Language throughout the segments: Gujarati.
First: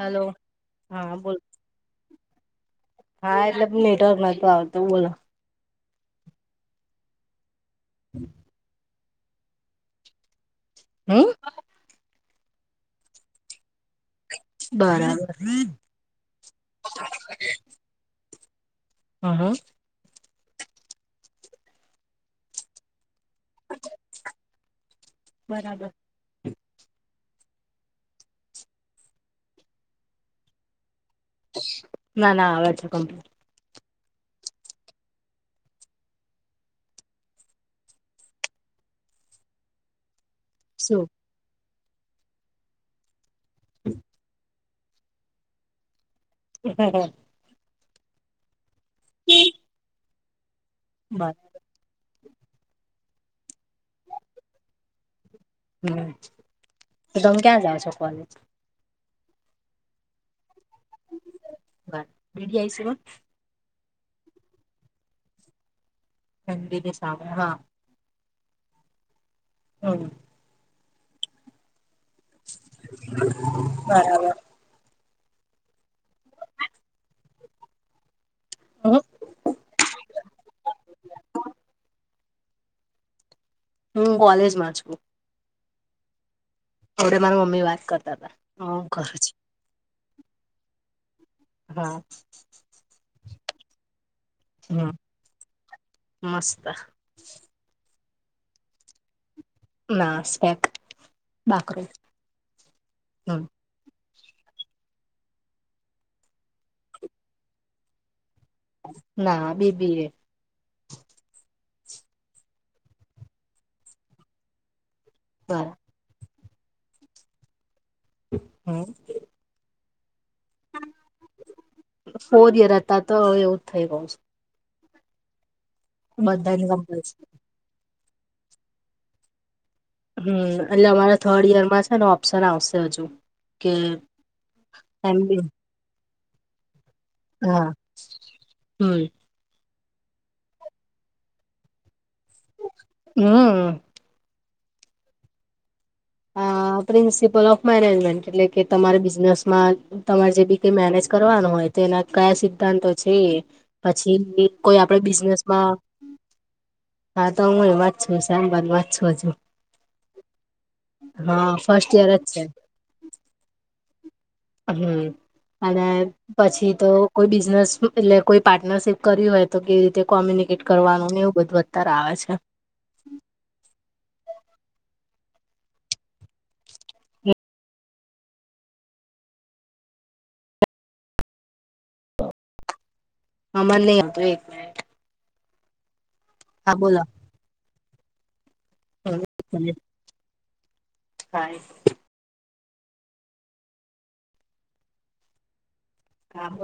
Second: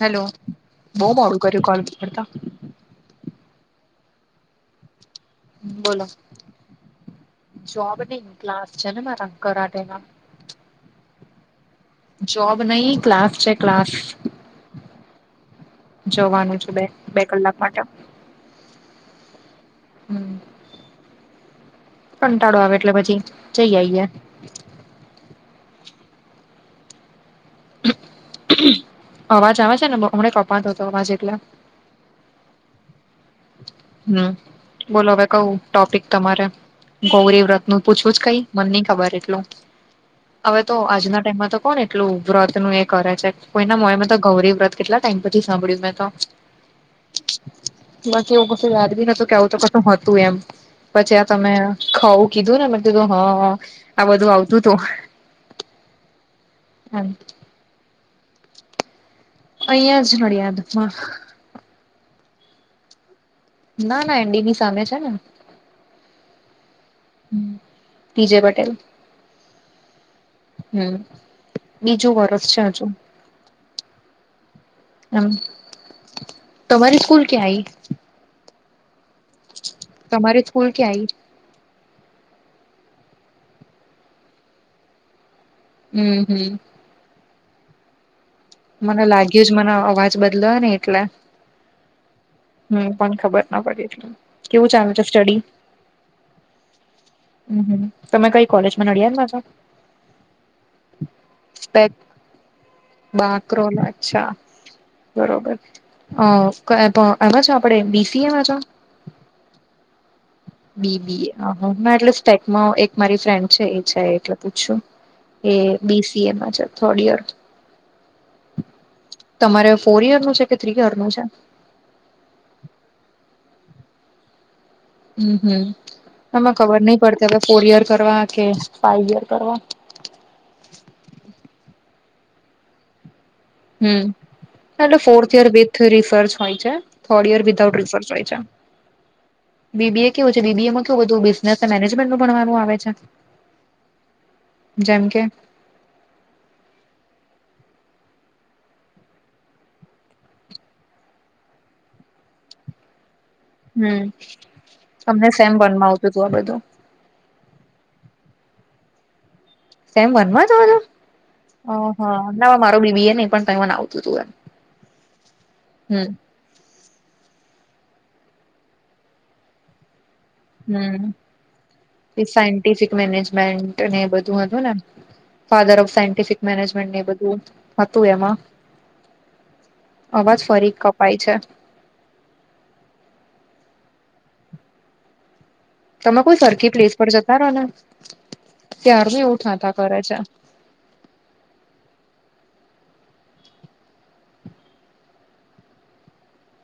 હેલો બહ હા બોલ મોડું કર્યું કોલતા. હા એટલે મીટર નતતો આવતું બોલો. હ બોલો જબ્લા છે ર કરરાટેમાં. હમ. જોબ નહી ક્લાસ છે ક્લાસ. બરાબર. જોવાનું છે બે બે કલાક માટે. હા હા. હ કંટાળો આવે એટલે પછી જઈ આઈએ. બરાબર. અવાજ આવે છે ને હમણા કપાતો હતો અવાજ એટલા. ના ના આવા છે કમપ. હમ બોલો હવે કવું ટોપિક તમારે. ગૌરી વ્રત ન પૂછવું જ કઈ મને નહી ખબર એટલું. હવે તો શું આજના ટાઈમમાં તો કોણ એટલું વ્રત નું એ કરે છે કોઈના મોયમાં તો ગૌરી વ્રત. કેટલા ટાઈમ પછથી સાંભળ્યું મેં તો. હા હા. બસ એવું કશું યાદ બી નતું કે આવું બસ તો કશું હતું એમ પછી આ તમે. ખઉું કીધું ને મને તધું હા આ બધું આવતું હતું. હમ એમ. તો તમે ક્યાં જાાવ છો કોલે. અઐંયા જ નડીદમાં. વા રેઢ આ છે. ના ના એન્ડીની સામે છે ને. ચંદને સાવા હા. બીજય પટેલ. હમ. હમ બીજું વરષ છે હજુ. બરાબર મ તમારી સ્કૂલ ક્યાં આય. હ. તમારે સ્કૂલ ક્યાં આવીય. હમ કોલેજમાં જકો. હમ હમ. એવડે મારા મમ્મી વાત કરતા હતા. હું મને ઘરે છું લાગ્યું જ મને અવાજ બદલા ને એટલે. હા. હમ પણ ખબર ના પડીે એટલ કેવું હમ ચાલુ છે સ્ટડી. મસ્ત. હમમ તમે કઈ કોલેજ માં નડિયા મા છો. નાસ્ક બાક. બાક્રોલ અચ્છા. બરોબર અ એમાં છે આપણે બીસી એ માં છો. ના બીબીએ. બીબીએ એટલેે ટેક મા એક મારી ફ્રેન્ડ છે એ છે એટલે પૂછું. એ બરા બીસીએ પાછળ થડ યર. હમ. તમારે ફોર ઇયર નું છે કે થ્રી યર નું છે. ફોર યર હતા તો એવુંજ થઇ ગયું છે. હમ હમ એમાં બધાની ખબર નહી કમ્પલસ પડતી હવે ફોર ઈયર કરવા કે ફાઈવ ઈયર કરવા. હમ એટલે અમારા થર્ડ ઈયરમાં છે ને ઓપ્શન આવશે હજુ. કે હમ. એટલે એમ fourth B year with research હોય છે થર્ડ યર હા વિધાઉટ રિસર્ચ હોય છે. હમ બીબી એ કેવું છે બીબી એમાં કેવું બધું બિઝનેસ મેનેજમેન્ટ નું ભણવાનું આવે છે. હમ. જેમ કે. અ હ. [unintelligible] પ્રિન્સિપલ ઓફ મેનેજમેન્ટ એટલે કે તમારે બિઝનેસમાં તમારે જે બી કઈ મેનેજ કરવાનું હોય. તેના કયા સિતા તોજ જઈએ. હમ પછી બી કોઈ આપડા તમને સેમ બિઝનેસમાં. વનમાં આવતું હતું આ બધું હા તો હું વાંચ છું શેમ વન વાંચ છું હજુ. સેમ વન હા ફર્સ્ટ યર જ છે ના [inaudible] મારો બીબી નહ પણ ત ના આવતું હતું એ. હમ અને. પછી તો કોઈ બિઝનેસ એટલે કોઈ પાર્ટનરશિપ કરવી હોય તો કેવી રીતે કોમ્યુનિક. ટ કરવાનું ને એવું બઘું અતારે આવે છે. ટફિક મેનેજમેન્ટ અને એ બધું હતું ને. ફાધર ઓફ સાયન્ટિફિક મેનેજમેન્ટ એ બધું હતું એમાં. અવાજ ફરી કપાય છે. હ મને. તમે કોઈ સરખી હા પ્લેસ બોલો પર જતા રહો ને ત્યારનું હવે એવું થાતા કરે છે. હા. હા બ.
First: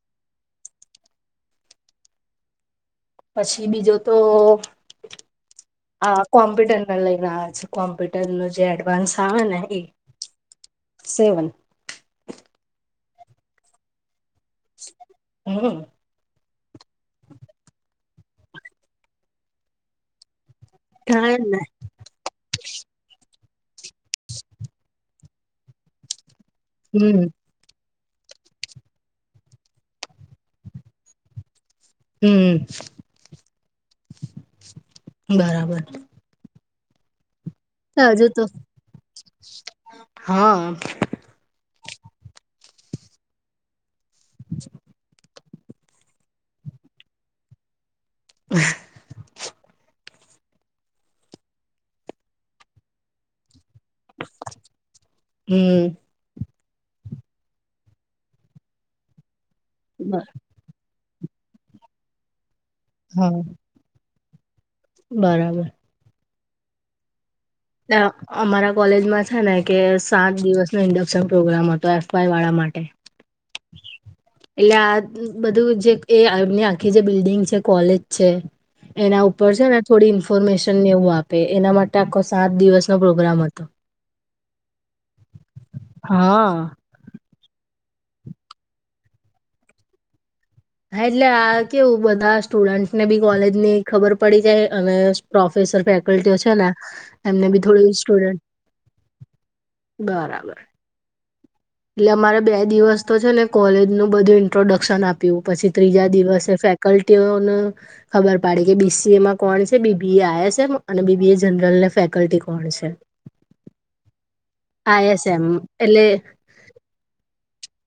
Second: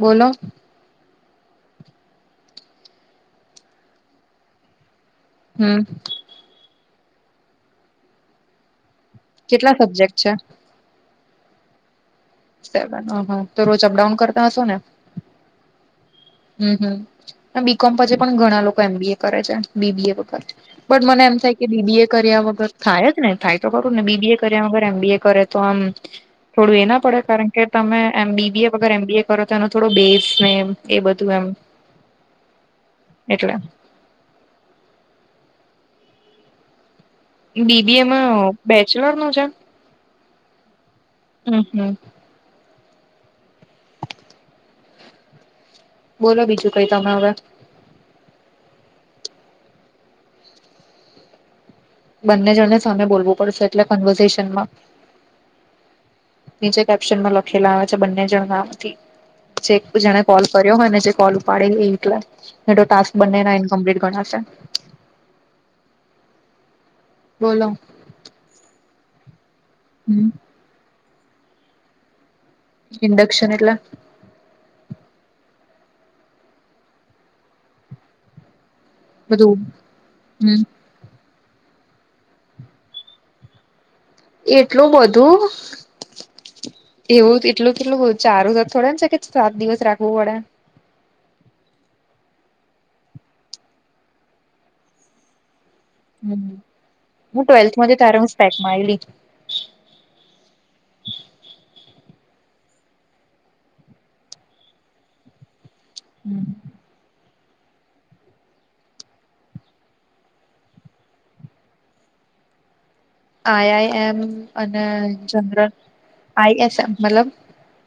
બોલો. પછી બીજો તો. હમ. કોમ્પ્યુટર ના લઈને આવે છે કોમ્પ્યુટર ન જે એડવાન્સ આવે ને કેટલા એ. સબ્જેક્ટ છે સેવન. સેવના તો રોજ અપડાઉન કરતા હશો ને. હમ. હમ હમ અને બીકોમ પછી પણ ઘણા લોકો એમ બી એ કરે છે બીબીએ વગર. પણ મને હા એમ થાય ને કે બીબીએ કર્યા વગર. થાય જ ને થાય તો કરું ને બીબી એ કર્યા વગર એમ બી એ કરે તો આમ થોડું એના પડે હમ કારણ. કે તમે એ બીબીએ વગર એમ બી એ કરો તો એનો થોડો બેઝ ને એ બધું એમ. હમ એટલે બરાબર. બીબી હજુ એમાં તો બેચલર નું છે. હા. હમ હમ. [unintelligible] બોલો બીજું કઈ તમે હવે. હ. બંને જણને સામે બોલવું પડશે એટલે કન્વર્ઝેશનમાં. હમ નીચે કેપ્શન માં લખેલા આવે છે બંને જણ નાથી જે કોલ. કર્યોને જે કોલ ઉપાડે એલા ટાસ્ક હા બને એ ઇન્કમ્પ્લીટ ગણાશે. બરાબર. બોલો. અમારા કોલેજમાં છે ને કે હમ સાત દિવસ નો ઇન્ડક્શન પ્રોગ્રામ હતો એફ વાય વાળા માટે. ઇન્ડક્શન એટલા. એટલે આ બધું જે એ એમની આખી જે બિલ્ડિંગ છે કોલેજ છે. એના ઉપર બધું છે ને થોડી હમ ઇન્ફોર્મેશન નેવું આપે એના માટે આ ક. સાત દિવસનોો પ્રોગ્રામ હતો. એટલું બધું. હા. એવું એટલું કેટલું ચારું સા થડે ને છે કે સાત દિવસ રાખવું પડે. હા એટલે આ કેવું બધા સ્ટુડન્ટને બી કોલેજની ખબર પડી જાય અને પ્રોફેસર ફે. હમ છે ને હું એમને બી ટ્વેલ્થમાં થોડી ત્યારે હું સડ સ્પેકમાં આવેલી બરાબર. એટલે અમારે બે દિવસ તો છે ને કોલેજ નું બધું ઇન્ટ્રોડક્શન આપ્યું પછી ત્રીજા દિવસે. કલ્ટ. ખબર પડી કે બીસીએમાં કોણ છે બીબીએ આઈએસમ અને બીબી એ જનરલને ફેકલ્ટી કોણ છે. આઈ આઈ એમ અને આઈએસએમ જનરલ એટલે આઈ એસ એમ મતલબ.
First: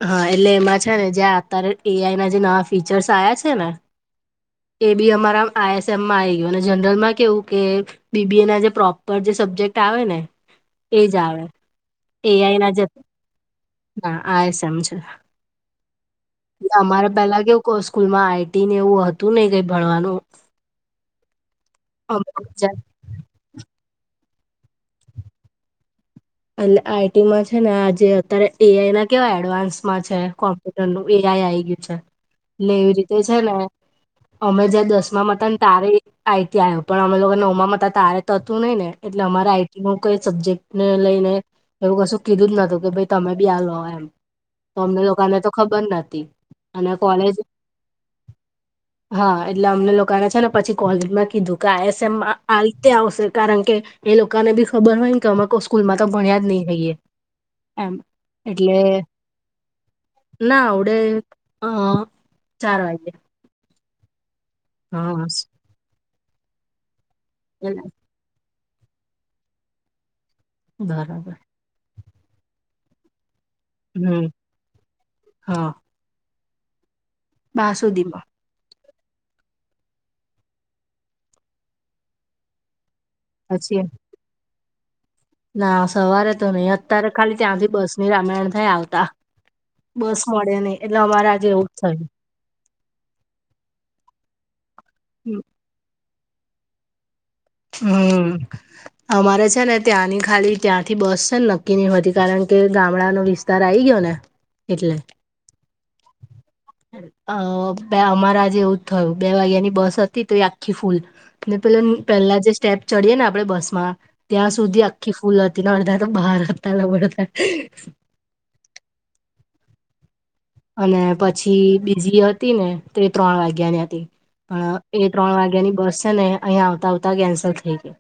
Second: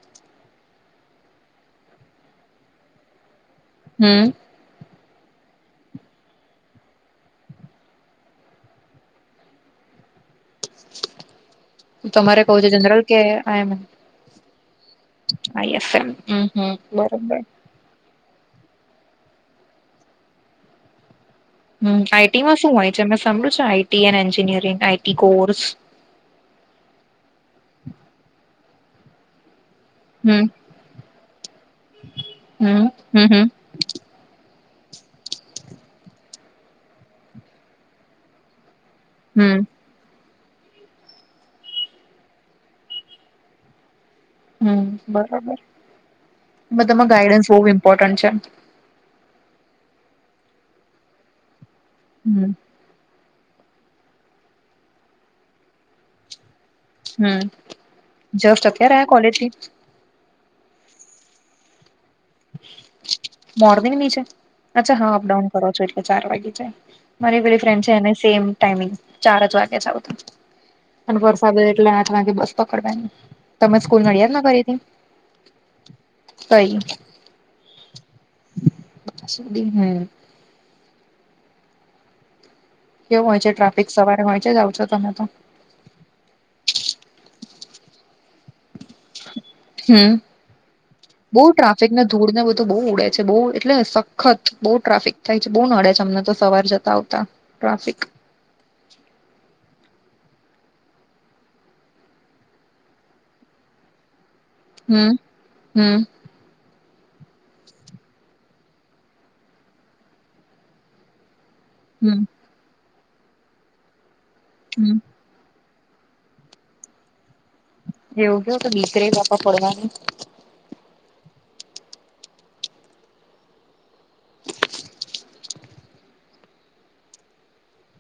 હા એટલે એમાં છે ને જે અત્યારે એ આઈ ના જે નવા ફીચર્સ આવ્યા છે ને. હમ. એ બી અમારા આઈ એસ એમમાં આવી ગયું અને જનરલ માં કેવું કે. બીબી એ ના જે પ્રોપર જે સબ્જેક્ટ આવે ને એજ આવે. તમારે એઆઈ કહું છે ના જે જનરલ કે આમ. ના આઈએસએમ છે હ એસ એમ હ એટલે અમારે બરોબ. પેલા કેવ સ્કૂલમાં આઈટી ને એવું હતું નહ કઈ ભણવાનું. હ આઈટી અમારે માં શું જ્યાં હોય છે અમે સાભળુ છ IT and engineering IT course. એટલે આઈટીમાં છે ને આજે અત્યારે એઆઈ ના કેવાય એડવાન્સ. માં છે હમ કોમ્પ્યુટર નું એ આઈ આઈ ગયું છે એટલે હમ એવી રીતે હમ છે હમ ને. અમેજ દસમા મતા તારે. આઈ ત પણ અમે લોકો ને ઓમામાં તારે થતું નઈ ને. એટલે અમારે હમ આઈટી નું કઈ સબ્જેક્ટ ને લઈ. એવું કશું કીધું જ નતું કે ભાઈ તમે બી આ લો એમ. હમ અમને લોકોને તો બરોબર ખબર નથીતી અને બધામાં કોલેજ. ગાઈડન્સ બહુ ઇમ્પોર્ટન્ટ છે હા એટલે અમને લોકોને છે ને પછી કોલેજમાં કીધું કે આઈ એસમ હમ આ. તે આવશે કારણ કે એ લોકોને બી ખબર હોય ને કે અમે કોઈ સ્કૂલ માં તો ભણ્યા જ નહીિ. હમ એમ જસ્ટ એટલે. અત્યારે આ કોલેજથી ના આવડે હ ચાર વાગે. મોર્નિંગ ની છે અચ્છા હા અપડાઉન કરો છો એટલે ચાર વાગે જાય મારી ફ્રેન્ડ છે એને. સેમ ટાઈમિંગ ચારજ વાગેજ અને બરાબર વરસા એટલે. બસ પકડવાની તમે સ્કૂલ ન દ હમ ના કરીથી. કઈ. મા સુધીમાં. હમ. કેવું હોય છે પછી ટ્રાફિક સવારે હોય છે જાાવ છો તમે તો. ના સવારે તો નહી અત્યારે ખાલી ત્યાંથી બસ ની રામાયણ થાય આવ. હમ બસ મળે નને એટલે અમારે આજે એવુંજ થયું. તો બહુ ઉડે છે બહુ એટલે સખત બહુ ટ્રાફિક થાય છે બહુ નડે છે અમને તો સવાર જતા આવતા. ટ્રાફિક હમ. અમારે છે ને ત્યાંની ખાલી ત્યાંથી બસ છે ને નક્કી નહી હોતી કારણ કે ગામડાનો વિસ્તાર. તાર આ આવી ગયો ને એટલે. હમ હમ અ અમારે આજે એવુંજ થયું બે વાગ્યાની બસ હતી તો એ આખી ફૂલ. ને પે હમ પેલા જે સ્ટેપ ચડીયે ને આપડે બસ માં ત્યાં સુધી હમ આખી. સ્કુલતી ના અડતા તો ભારતલા પડતા. એવું કેયું તો દીકરે બાપડ પડવાની. અને પછી બીજી હતી ને તે ત્રણ વાગ્યા ની હતી. પણ એ ત્રણ વાગ્યાની બસ છે ને અહીંયા આવતા આવતા કેન્સલ થઈ ગઈ.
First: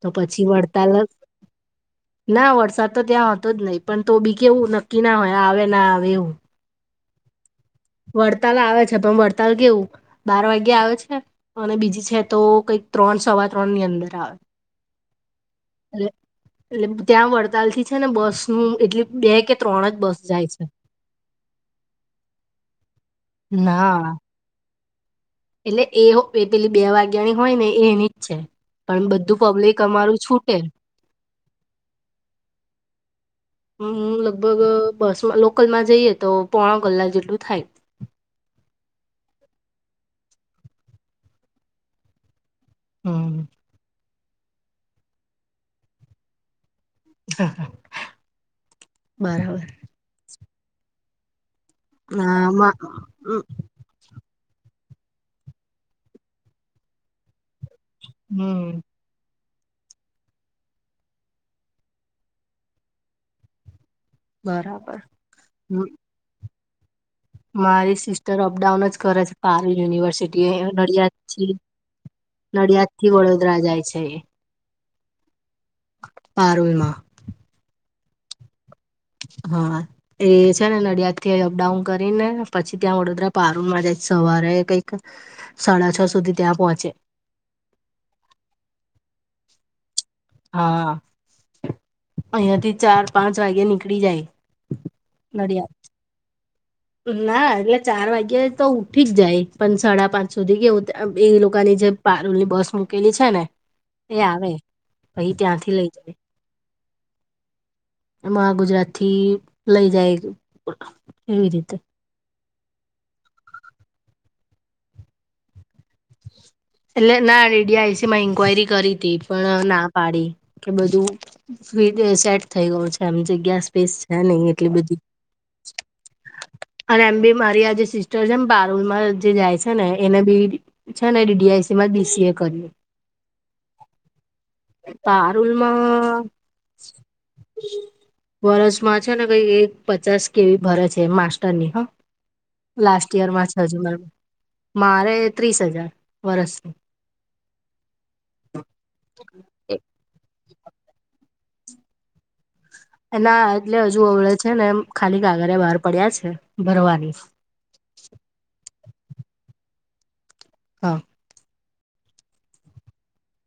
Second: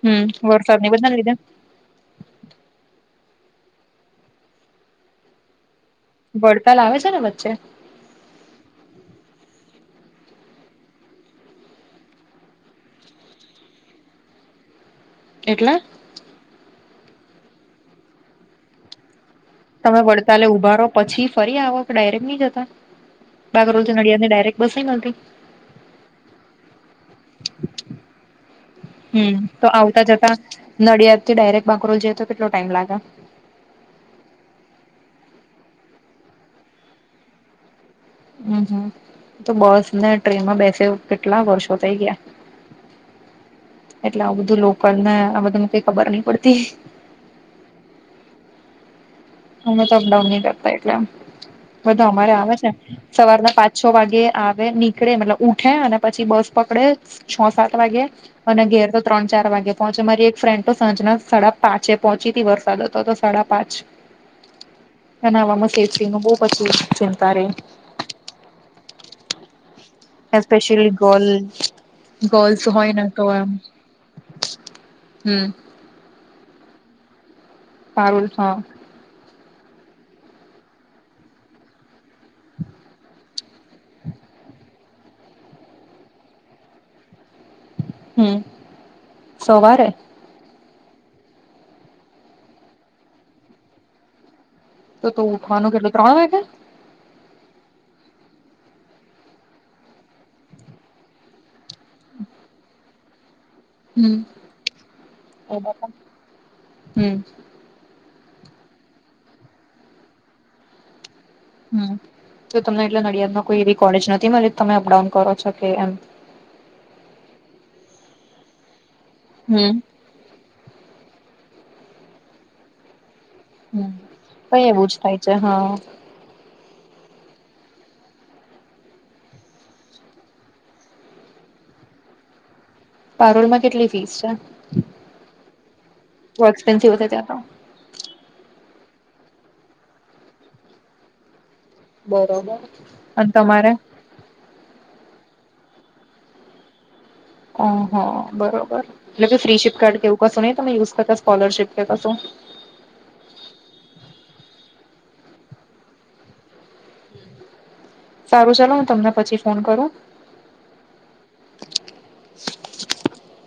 તો હમ પછી વરસાદ ની વર્તાલસ. બધાને લીધે ના વરસાદ તો ત્યાં હતો જ નહીિ પણ તો બી કે એવું નક્કી ના હોય આવે ના આવે એવું. વડતાલાવે છે ને વચ્ચે. વડતાલ આવે છે પણ વડતાલ કેવું. બાર વાગ્યા આવે છે અને બીજી છે તો કંઈક ત્રણ સવા ત્રણ ની અંદર આવે. એટલે. એટલે ત્યાં વડતાલ થી છે ને બસ નું એટલી બે કે. ત્રણ જ તમે બસ વડતાલે જાય છે ઉભારો. પછી ફરી આવો ડાયરેક્ટ નહી જતા બાગરોજ ના નડિયા ને ડાયરેક્ટ બસ મળતી. એટલે એ એ પેલી બે વાગ્યાની હોય ને એની છે. પણ બધું હમ તો પબ્લિક આવતા અમારું જતા છૂટે નડિયાદથી ડાયરેક્ટ બાકરોલ જએ તો કેટલો ટાઈમ લાગે. હું લગભગ બસમાં લોકલમાં જઈએ તો પોણા કલાક જેટલું થાય. હમ હમ તો બસ ને ટ્રેનમાં બેસે કેટલા વર્ષો થઇ ગયા. હમ. એટલે આવું બધું લોકલ ને આ બધાને કઈ ખબર નહ પડતી. બરાર. પડાઉન ન કરતાટલે બધું અમારે ના આવે છે માં સવારના પાંચ. છ વાગે આવે નીકળે મતલબ ઉઠે અને પછી બસ પકડે. છ સાત વાગે અને હમ ઘેર તો. ત્રણ ચાર વાગે પહોંચે મારી એક ફ્રેન્ડ તો સાંજના સાડા પાંચે પહોચીથી વરસાદ હતો તો સાડા પાંચ. બરાબર એ નામાં સેચ ન બ પછી છે. મારી સિસ્ટર અપડાઉન જ કરે છે પાર university specially Nadiad. Girl girls Nadiad હોય ને થી તો એમ વડોદરા જાય છે. હમ. પારોલમાં. સારુંલ છ. હા એ છે ને નડિયાદ થી અપડાઉન કરીને પછી ત્યાં વડોદરા. પારૂમાં જાય સવારે કંઈક સાડા છ સુધી ત્યાં પહોંચે. હમ સોવારે. હા અહયાથી ચાર પાંચ વાગે નીકળી જાય. તો ઉઠવાનું નડિયાદ કેટલું ત્રણ વાગે. ના એટલે ચાર વાગ્યાતો ઉઠીજ જાય પણ સાડા પાંચ સુધી કેવું એ લોકોની જે. પારૂલ ની બસ મૂકેલી છે ને હમ એ આવે પછ એ ત્યાંથી બાપા લઈ જાય. હમ. મહાગુજરાત થી લઈ જાય એવી રીતે. હમ તો તમને એટલે નડિયાદમાં કોઈ એવી કોલેજ નથી મળી તમે અપડાઉન કરો છ કે એમ. એટલે ના ડીડીઆઈસી માં ઇન્કવાયરી કરી હતી પણ હમ ના. પાડી કે બધું સેટ. થઈ ગયું છે એમ જગ્યા હમ સ્પેસ છે નહ કઈ એટલી એવું બધી. જ થાય છે હા અને એમ બી મારી આજે સિસ્ટર છે એમ બારૂલમાં જે જાય છે ને એને બી. છે ને એ ડીઆઈસીમાં ડીસીએ કર્યું. પારોલમાં કેટલી ફીસ છેપન્સ. વર્ષમાં છે ને કઈ એક પચાસ કેવી ભરે છે માસ્ટરની હા. બરોબર લાસ્ટ અને યયરમાં છ તમારે હજુ મારે ત્રીસ હજાર વર્ષ. ઓહ બરોબર એટલે કે ફ્રી શિપ કાર્ડ કેવું કશું નહી તમે ુઝ કરતા સ્કોલરશીપ કે કશો. એના એટલે હજુ અવડે છે ને એ ખાલી કાગારે બહાર પડ્યા છે ભરવાની-' સારું ચાલ હ તમને પછી ફોન કરું-' હા.